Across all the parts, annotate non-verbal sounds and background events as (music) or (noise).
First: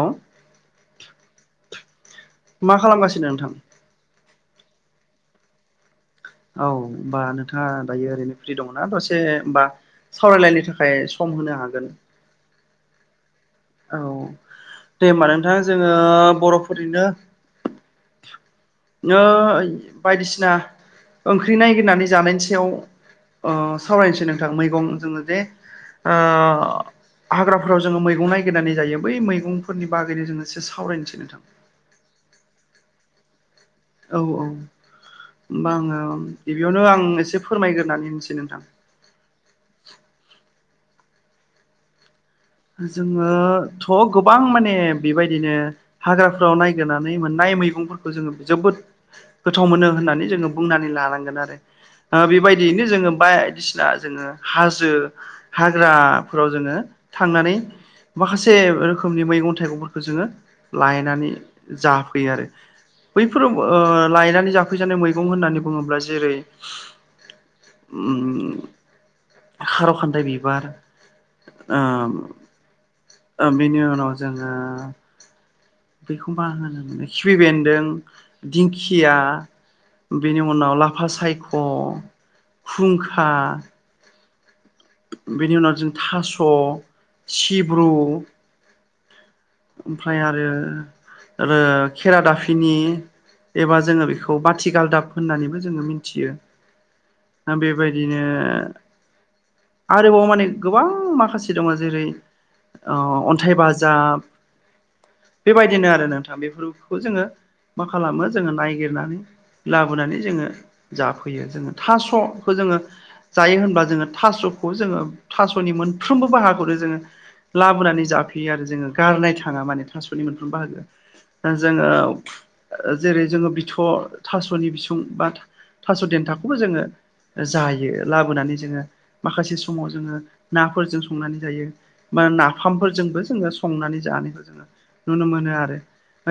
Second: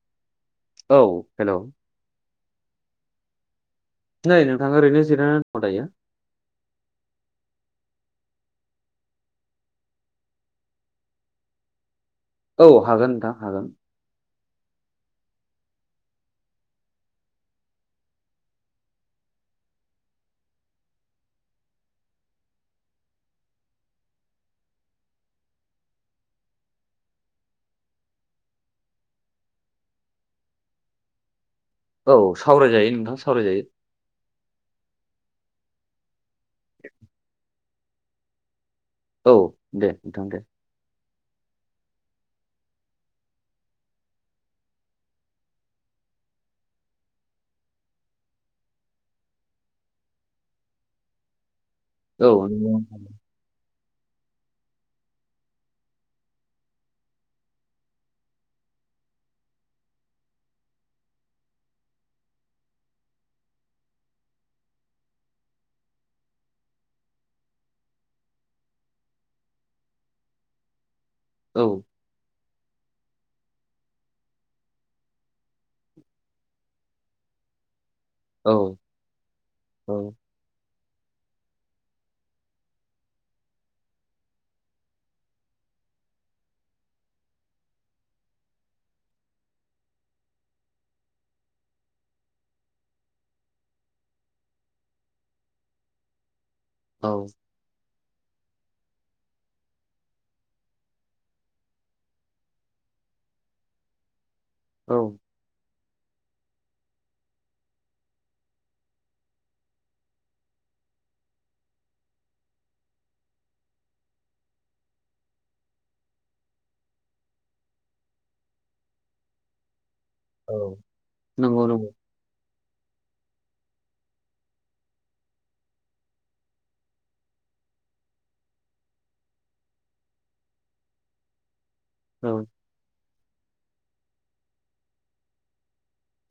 औ औ हेल' मा खालामगासिनो नोंथां नै नोंथां ओरैनो जिरायनानै दं दायो औ होनबा नोंथाङा दायो ओरैनो फ्रि दङना दसे होमबा सावरायलायनो थाखाय सम होनो हागोन औ हागोन नोंथां हागोन औ दे होमबा नोंथां जोङो बर'फोरनिनो नै बायदिसिना ओंख्रि नगिरनानै जानायनि सायाव सावरायनोसै नोंथां मैगं जोंनो जे हाग्राफोराव जोङो मैगं नायगिरनानै जायो बै मैगंफोरनि बागैनो जोङो एसे सावरायनोसै नोंथां औ सावरायजायो नोंथां सावरायजायो औ औ होमबा आङो गिबियावनो आं एसे फोरमायग्रोनानै होनोसै नोंथां औ दे नोंथां दे जोङोथ' गोबां माने बेबायदिनो हाग्राफोराव नायगिरनानै मोननाय मैगंफोरखौ जोङो जोबोद गोथाव मोनो होननानै जोङो बुंनानै लानांगोन आरो औ नंगौ बेबायदियैनो नोंथां। जोङो बायदिसिना जोङो हाजो हाग्राफोराव जोङो थांनानै माखासे रोखोमनि मैगं थाइगंफोरखौ जोङो लायनानै जाफैयो आरो बैफोराव लायनानै जाफैजानाय मैगं होननानै बुङोब्ला जेरै उ खारौ खान्दाइ बिबार औ ओं ओ बेनि उनाव जोङो बेखौ मा होनो खिबि बेन्दों औ दिंखि खिया औ बेनि उनाव लाफा सायख' खुंखा बेनि उनाव जों थास' सिब्रु ओमफ्राय आरो खेरा दाफिनि एबा जोङो बेखौ बाथिगालदाब होननानैबो जोङो मिथियो। औ नोंथां बेबायदिनो आरोबाव माने गोबां माखासे दङ जेरै ओ अन्थाइ बाजाब औ बेबायदिनो आरो नोंथां बेफोरखौ जोङो मा खालामो जोङो नायगिरनानै लाबोनानै जोङो जाफैयो जोङो थास'खो जोङो जायो होनबा जोङो थास'खौ जोङो थास'नि मोनफ्रोमबो बाहाखौनो जोङो लाबोनानै जाफैयो आरो जोङो गारनाय थाङा माने थास' नि मोनफ्रोम औ बाहागो दा नंगौ नंगौ जोङो ओ जेरै जोङो बिथ' थास'नि बिसुं बाथोन थास' देन्थाखौबो जोङो जायो लाबोनानै जोङो माखासे समाव जोङो नाफोरजों संनानै जायो बा औ ना नाफामफोरजोंबो जोङो संनानै जानायखौ जोङो नुनो मोनो आरो।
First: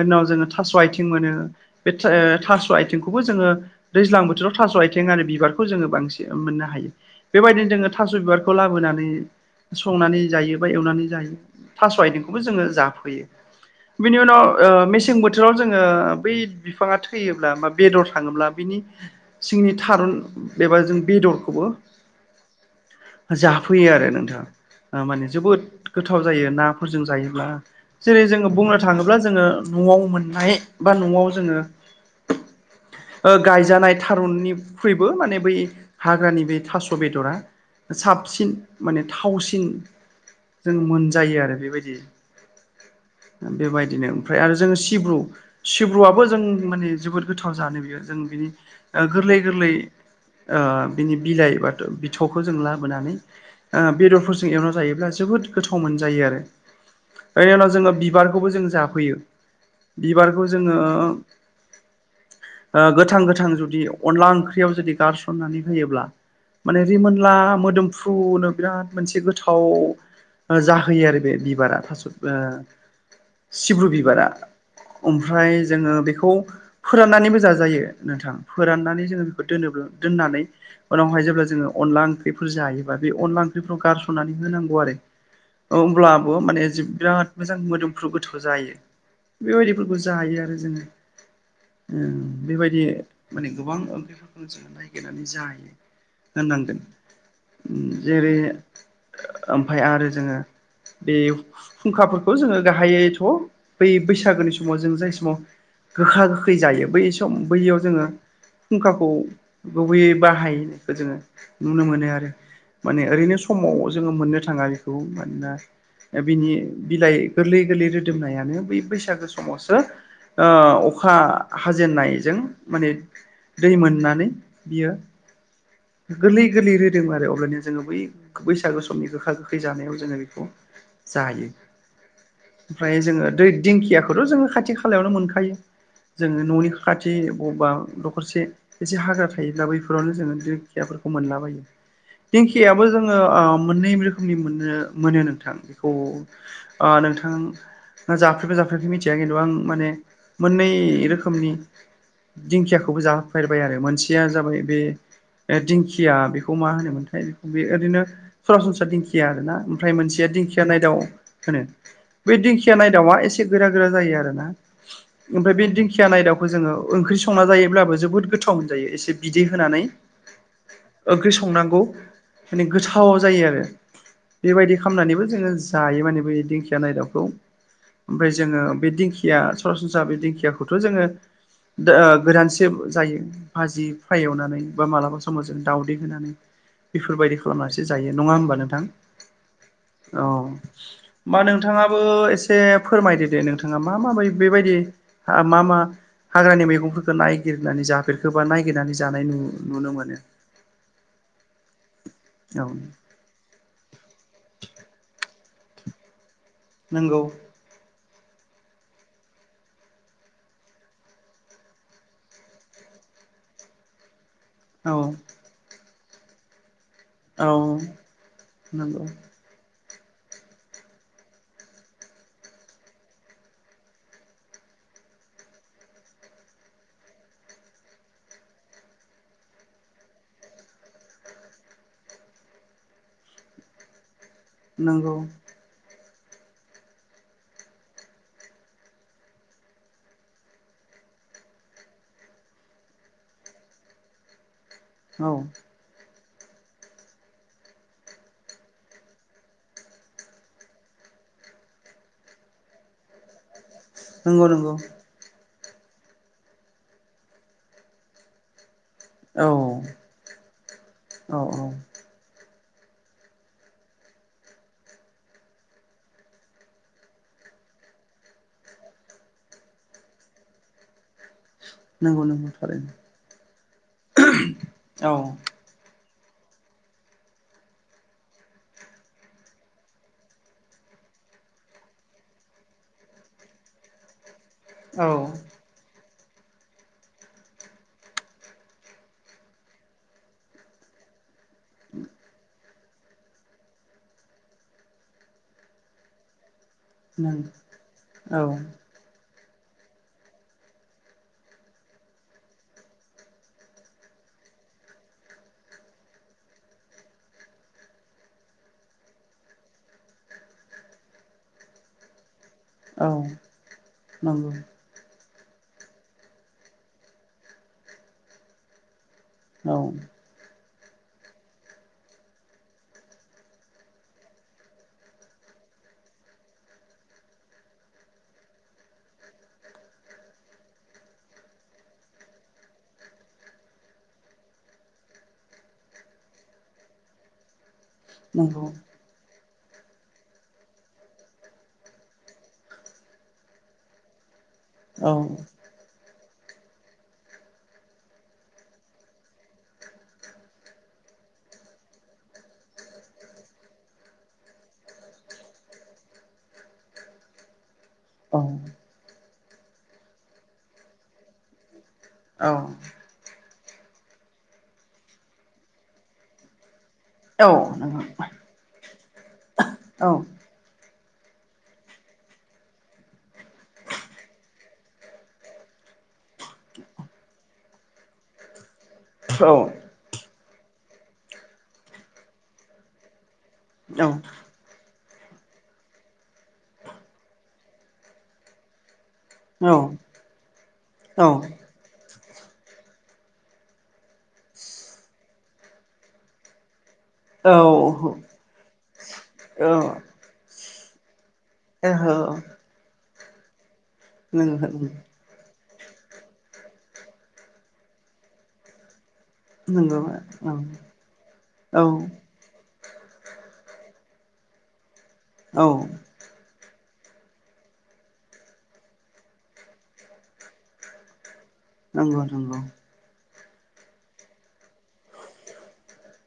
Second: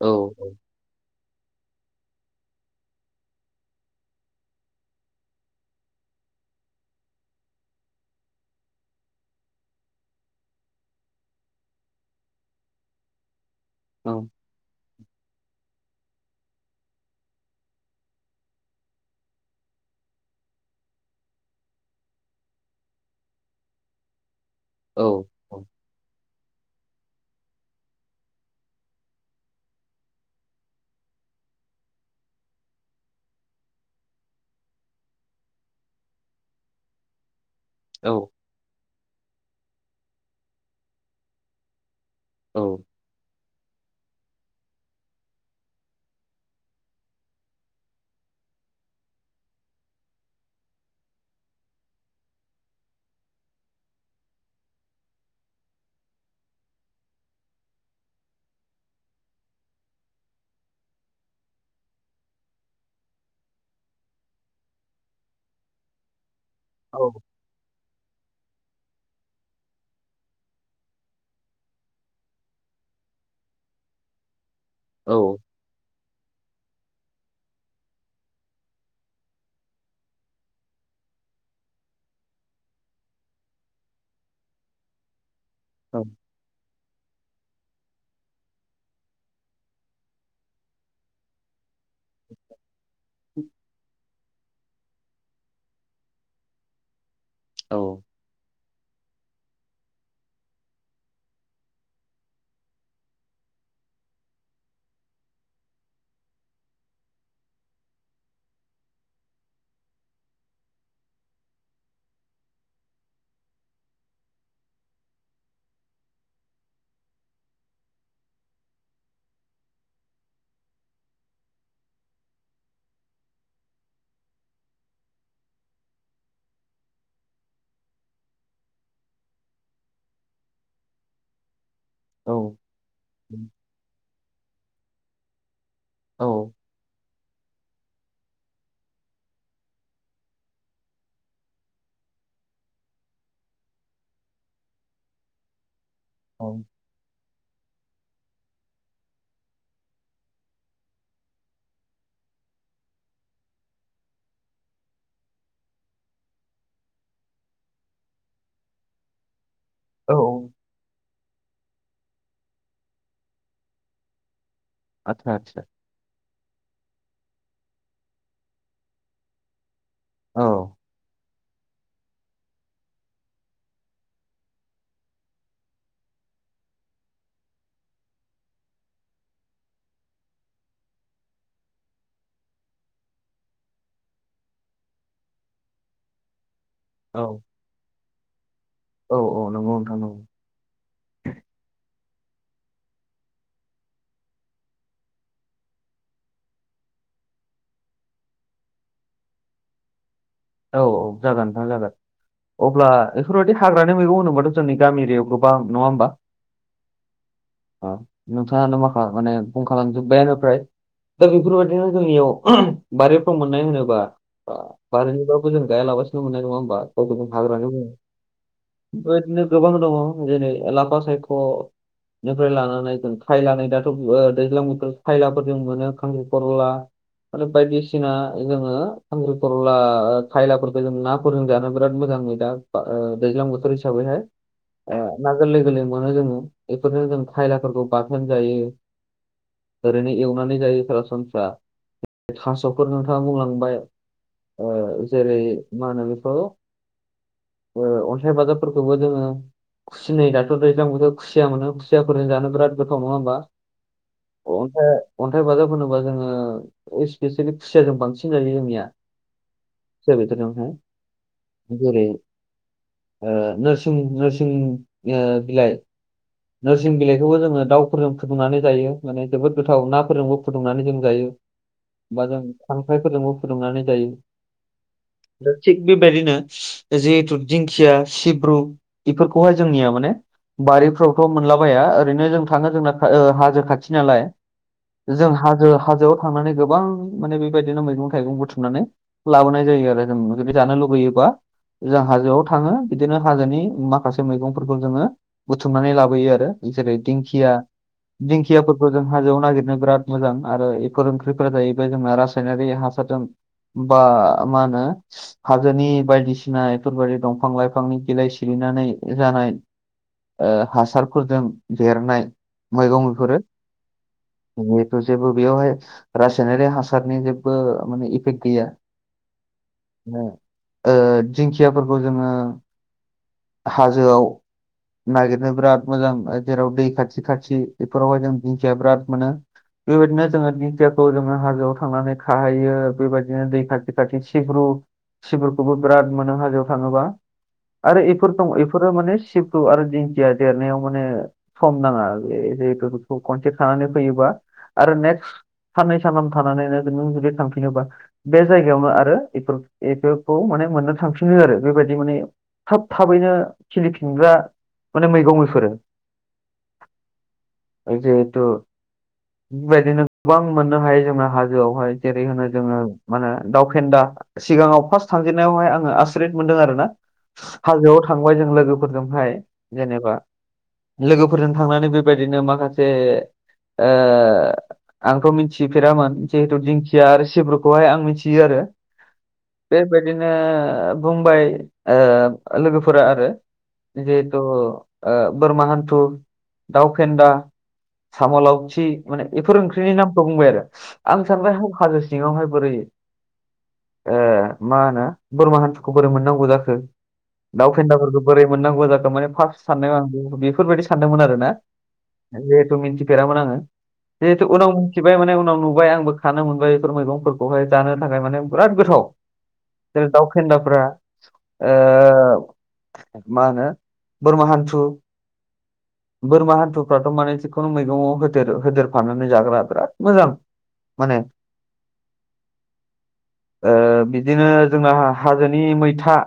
औ उनाव जोङो थास' आइथिं मोनो बे थास' आइथिंखौबो जोङो दैज्लां बोथोराव थास' आइथिं आरो बिबारखौ जोङो बांसिन मोननो हायो बेबायदिनो जोङो थास' बिबारखौ लाबोनानै संनानै जायो बा एवनानै जायो। थास' आइथिंखोबो जोङो जाफैयो औ बिनि उनाव ओ मेसें बोथोराव जोङो बै बिफाङा थैयोब्ला बा बेदर थाङोब्ला बिनि सिंनि थारुन एबा जों बेदरखौबो जाफैयो आरो औ नोंथां माने जोबोद गोथाव जायो नाफोरजों जायोब्ला जेरै जोङो बुंनो थाङोब्ला जोङो न'वाव मोननाय बा न'वाव जोङो ओ गायजानाय थारुननिख्रुइबो माने बै हाग्रानि बे थास' बेदरा औ साबसिन माने थावसिन जों मोनजायो आरो बेबायदि औ बेबायदिनो ओमफ्राय आरो जोङो सिब्रु सिब्रुआबो जों माने जोबोद गोथाव जानो बियो जों बिनि गोरलै गोरलै ओ बिनि बिलाइ बाथ' बिथ'खौ जों लाबोनानै ओ बेदरफोरजों एवना जायोब्ला जोबोद गोथाव मोनजायो आरो बेनि उनाव जोङो बिबारखौबो जों जाफैयो। बिबारखौ जोङो ओ गोथां गोथां जुदि अनला ओंख्रियाव जुदि गारसननानै होयोब्ला माने रिमोनला मोदोमफ्रुनो बिराद मोनसे गोथाव ओ जाहोयो आरो बे बिबारा थास' सिब्रु बिबारा ओमफ्राय जोङो बेखौ फोराननानैबो जाजायो नोंथां फोराननानै जोङो बेखौ दोनोब्ला दोननानै उनावहाय जेब्ला जोङो अनला ओंख्रिफोर जायोबा बे अनला ओंख्रिखौ गारस'नानै होनांगौ आरो औ औ ओमब्ला बो माने बिराद मोजां मोदोमफ्रु गोथाव जायो। बेबायदिफोरखौ जायो आरो जोङो। बेबायदि माने गोबां ओंख्रिफोरखौनो जोङो नायगिरनानै जायो होननांगोन। औ जेरै ओमफाय आरो जोङो बे फुंखाफोरखौ जोङो गाहायैथ' बै बैसागोनि समाव जों जाय समाव गोखा गोखै जायो बै सम बैयाव जोङो फुंखाखौ गुबैयै बाहायनायखौ जोङो नुनो मोनो आरो माने ओरैनो समाव जोङो मोननो थाङा बेखौ मानोना बिनि बिलाइ गोरलै गोरलै रोदोमनायानो बै बैसागो समावसो ओ अखा हाजेननायजों माने दै मोननानै बियो गोरलै गोरलै रोदोमो आरो अब्लानो जोङो बै बैसागु समनि गोखा गोखै जानायाव जोङो बेखौ जायो औ ओमफ्राय जोङो दै दिंखियाखौथ' जोङो खाथि खालायावनो मोनखायो जोङो न'नि खाथि बबेबा दखरसे एसे हाग्रा थायोब्ला बैफोरावनो जोङो दिंखियाफोरखौ मोनलाबायो दिंखियाबो जोङो मोननै रोखोमनि मोननो मोनो नोंथां बेखौ औ नोंथां जाफेरदोंना जाफेराखै मिथिया खिन्थु आं माने मोननै रोखोमनि दिंखियाखौबो जाहोफेरबाय आरो मोनसेया जाबाय बे दिंखिया बेखौ मा होनोमोनथाय बे बे ओरैनो सरासनस्रा दिंखिया आरो ना ओमफ्राय औ मोनसेया दिंखिया नायदाव होनो बे दिंखिया नायदावआ एसे गोरा गोरा जायो आरो ना आतसा ओमफ्राय आतसा बे दिंखिया खिया नाय दाउखौ जोङो ओंख्रि संना जायोब्लाबो जोबोद गोथाव मोनजायो एसे बिदै होनानै औ ओंख्रि संनांगौ माने गोथाव जायो आरो बेबायदि खालामनानैबो जोङो जायो माने बे दिंखिया नायदाबखौ ओमफ्राय जोङो बे दिंखिया सरासनस्रा बे दिंखियाखौथ' जोङो गोदानसे जायो भाजि फ्राय एवनानै बा मालाबा समाव जों दाउदै होनानै बेफोरबायदि औ खालामनासो जायो नङा होमबा नोंथां औ औ नंगौ नोंथां नंगौ औ मा नोंथाङाबो एसे फोरमायदो दे नोंथाङा मा माबा बेबायदि मा मा हाग्रानि मैगंफोरखौ नायगिरनानै जाफेरखोबा नायगिरनानै जानाय नुनो मोनो औ औ जागोन नोंथां जागोन औ अब्ला बेफोरबायदि हाग्रानि मैंगं होनोब्लााथ' जोंनि गामि एरिायाव गोबा नङा होमबा नोंगौ नोंथाङानो मा माने बुं खालामजोब्बायानोफ्राय दा बेफोरबायदिनो जोंनियाव बारिफ्राव मोननाय होनोबा अ औ बारिनि बाबो जों गायालाबासेनो मोन्नाय नङा होमबा? गावसिनि औ हाग्रानि बुङो नंगौ बेबायदिनो गोबां दङ जेरै लाफा सायख' निफ्राय लानानै जों खायला नै दाथ' ओ दैज्लां बोथोर खायलाफोर जों मोनो खांख्रि खरला आरो बायदिसिना जोङो खांख्रिखरला खायलाफोरफोरखौ जों नाफोरजों जानो बिराद मोजां मैदा ओ दैज्लां बोथोर हिसाबैहाय। आ नंगौ ना गोरलै गोरलै मोनो जोङो बेफोरजों जों खायलाफोरखौ बाथोन जायो। ओरैनो एवनानै जायो सरासनफ्रा थास'खौ नोंथाङा बुंलांबाय ओ औ जेरै मा होनो बेखौ ओ अनथाइ बाजाबफोरखौबो जोङो खुसिनै दाथ' दैज्लांबोथ' खुसिया मोनो खुसियाफोरजों जानो बिराद गोथाव। नङा होमबा? नंगौ नंगौ अनथाइ अन्थाइ बाजाब होनोबा जोङो इस्पेसियेलि खुसियााजों बांसिन जायो जोंनिया। औ। खुसिया बेदरजोंहाय औ जेरै ओ नोरसिं नोरसिं ओ बिलाइ नोरसिं बिलाइखौबो जोङो दाउफोरजों फुदुंनानै जायो माने जोबोद गोथाव नाफोरजोंबो फुदुंनानै जों जायो। नंगौ बा जों नंगौ थारैनो खांख्राइफोरजोंबो फुदुंनानै औ जायो। थि बेबायदिनो जिहेतु दिंखिया सिब्रु इफोरखौहाय जोंनिया माने बारिफ्राव फ्राव मोनलाबाया ओरैनो जों थाङो जोंना ओ हाजो खाथि नालाय। औ जों हाजो हाजोआव थांनानै गोबां माने बेबायदिनो मैगं थाइगं बुथुमनानै लाबोनाय जायो आरो जों जुदि जानो लुुबैयोबा जों हाजोआव थाङो बिदिनो हाजोनि माखासे मैगंफोरखौ जोङो बुथुमनानै लाब बोयो आरो जेरै नों दिंखिया औ दिंखियाफोरबो जों हाजोआव नागिरनो बिराद मोजां आरो एफोर ओंख्रिफोरा जाहैबाय जोंना रासायनारि हासारजों बा मा होनो हाजोनि बायदिसिना एफोरबायदि दंफां लाइफांनि बिलाइ सिरिनानै जानाय ओ हासारफोरजों देरनाय मैगं औ बेफोरो नंगौ बिनि थ जेबो बेयावहाय रासायनारि हासारनि जेबो माने इफेक्ट गैया। औ। ओ ओ दिंखियाफोरखौ जोङो हाजोआव नागिरनो बिराद मोजां जेराव दै खाथि खाथि बेफोरावहाय जों दिंखिया बिराद मोनो। बेबायदिनो जोङो दिखायाखौ जोङो हाजोआव थांनानै खाहैयो बेबायदिनो दै खाथि खाथि सिब्रु सिब्रुखौबो बिराद मोनो हाजोआव थाङोबा। आरो इफोर दं नंगौ इफोरो माने सिब्रु आरो दिंखिया देरनायाव माने सम नाङा ए जिहेथु बेखौ खनसे खानानै फैयोबा आरो औ नेक्स्ट साननै सानाम थानानैनो नों जुदि थांफिनोबा बे जायगायावनो आरो इफोर इफोरखौ माने मोननो थांफिनो आरो बेबायदि माने खोब थाबैनो खिलिफिनग्रा माने मैगं बिफोरो औ जिहेथु बेबायदिनो गोबां मोननो हायो जोंना हाजोआवहाय जेरै होनो औ जोङो मा होनो दाव फेन्दा सिगाङाव फार्स्ट थानजेननायावहाय आङो आसुरित मोनदों आरो ना हाजोआव नंगौ थांबाय जों लोगोफोरजोंहाय औ जेनेबा लोगोफोरजों थांनानै बेबायदिनो माखासे ओ आंथ' मिथिफेरामोन जिहेथु दिंखिया आरो सिब्रुखौहाय आं मिथियो आरो। औ बेबायदिनो बुंबाय ओ लोगोफोरा आरो जे अ ओ बोरमा हान्थु दाउ फेन्दा साम' लावथि माने इफोर औ ओंख्रिनि नामखौ बुंबाय आरो आं औ सानबाय हाब हाजो सिङावहाय बोरै ओ मा होनो बोरमा हान्थुखौ बोरै मोननांगौ जाखो औ दा फेन्दाफोरखौ बोरै मोननांगौ जाखो माने फार्स्ट साननायाव आं बेफोरबायदि सानदोंमोन आरोना ओहो जिहेथु मिथिफेरामोन आङो जिहेथु नोंगो उनाव मिनथिबाय माने उनाव नु बाय आंबो खानो मोनबाय बेफोर मैगंफोरखौहाय जानो थाखाय माने बिराद गोथाव नोंगौ जेरै दाव औ फेन्दाफ्रा औ ओ मा होनो बोरमा हानथु औ बोरमा हान्थुफ्राथ' माने जिखुनु मैगङाव होदेर होदेरफनानै जाग्रा बिराद मोजां माने नोंगौ‌ नोंथां बिदिनो जोंना हाजोनि मैथा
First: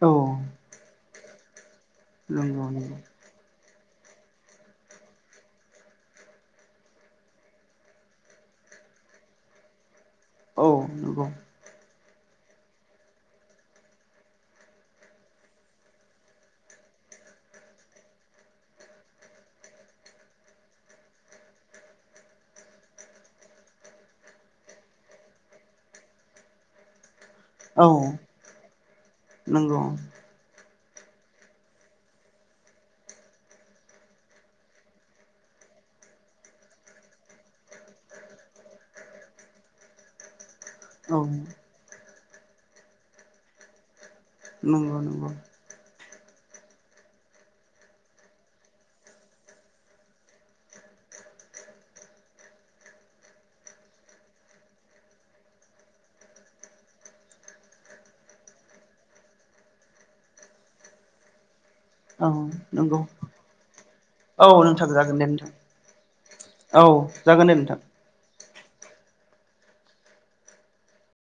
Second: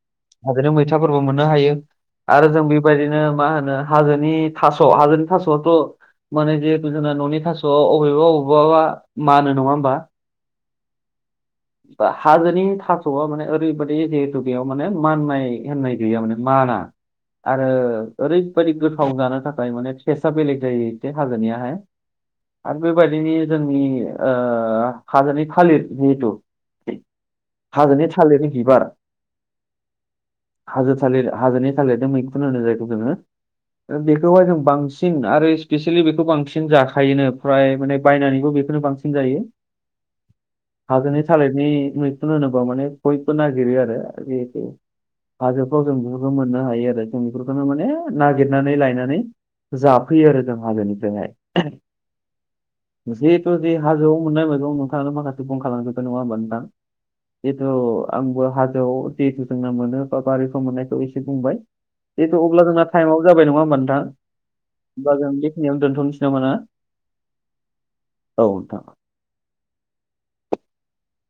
औ हाजोनि मैथाफोरबो मोननो हायो आरो जों नंगौ नंगौ औ बेबायदिनो मा होनो हाजोनि थास' हाजोनि थास'आथ' माने जिहेतु जोंना न'नि थास'वा अबेबा अबेबा बा मानो नङा होमबा औ नंगौ हाजोनि थास'आ माने ओरैबायदि जिहेतु बेयाव माने माननाय होननाय गैया माने माना आरो ओरैबायदि गोथाव जानो थाखाय माने टेसआ बेलेग जायो एसे हाजोनिहाय आरो बेबायदिनो जोंनि ओ हाजोनि थालिर जिहेतु हाजोनि थालिरनि बिबार नोंगौं हाजो थालिर हाजोनि थालिरदों मैखुन होनो जायखौ जोङो बेखौहाय जों बांसिन आरो स्पेसियेलि बेखौ बांसिन जाखायोनो फ्राय माने बायनानैबो बेखौनो बां नजायो (inaudible) औ हाजोनि थालिरनि मैखुन होनोबा माने बयबो नागिरो आरो जिहेतु नंगौ नंगौ हाजोफ्राव जों बेफोरखौ मोननो हायो आरो जों बेफोरखौनो माने नागिरनानै लायनानै जाफैयो आरो जों हाजोनिफ्रायहाय जिहेथु जि हाजोआव मोननाय मैगं नोंथाङानो माखासे बुलांखाजोबबाय नङा ओमबा नोंथां जितु आंबो हाजोआव जितु जोंना मोनो बा बारिफोराव मोननायखौ एसे बुंबाय औ जिहेतु अब्ला जोंना नंगौ टाइमाबो जाबाय नङा होमबा नोंथां औ नोंथां होमबा जागोन दे जों नोंथां बेखिनियाव दोनथ'नोसै नामा ना औ जागोन दे नोंथां औ नोंथां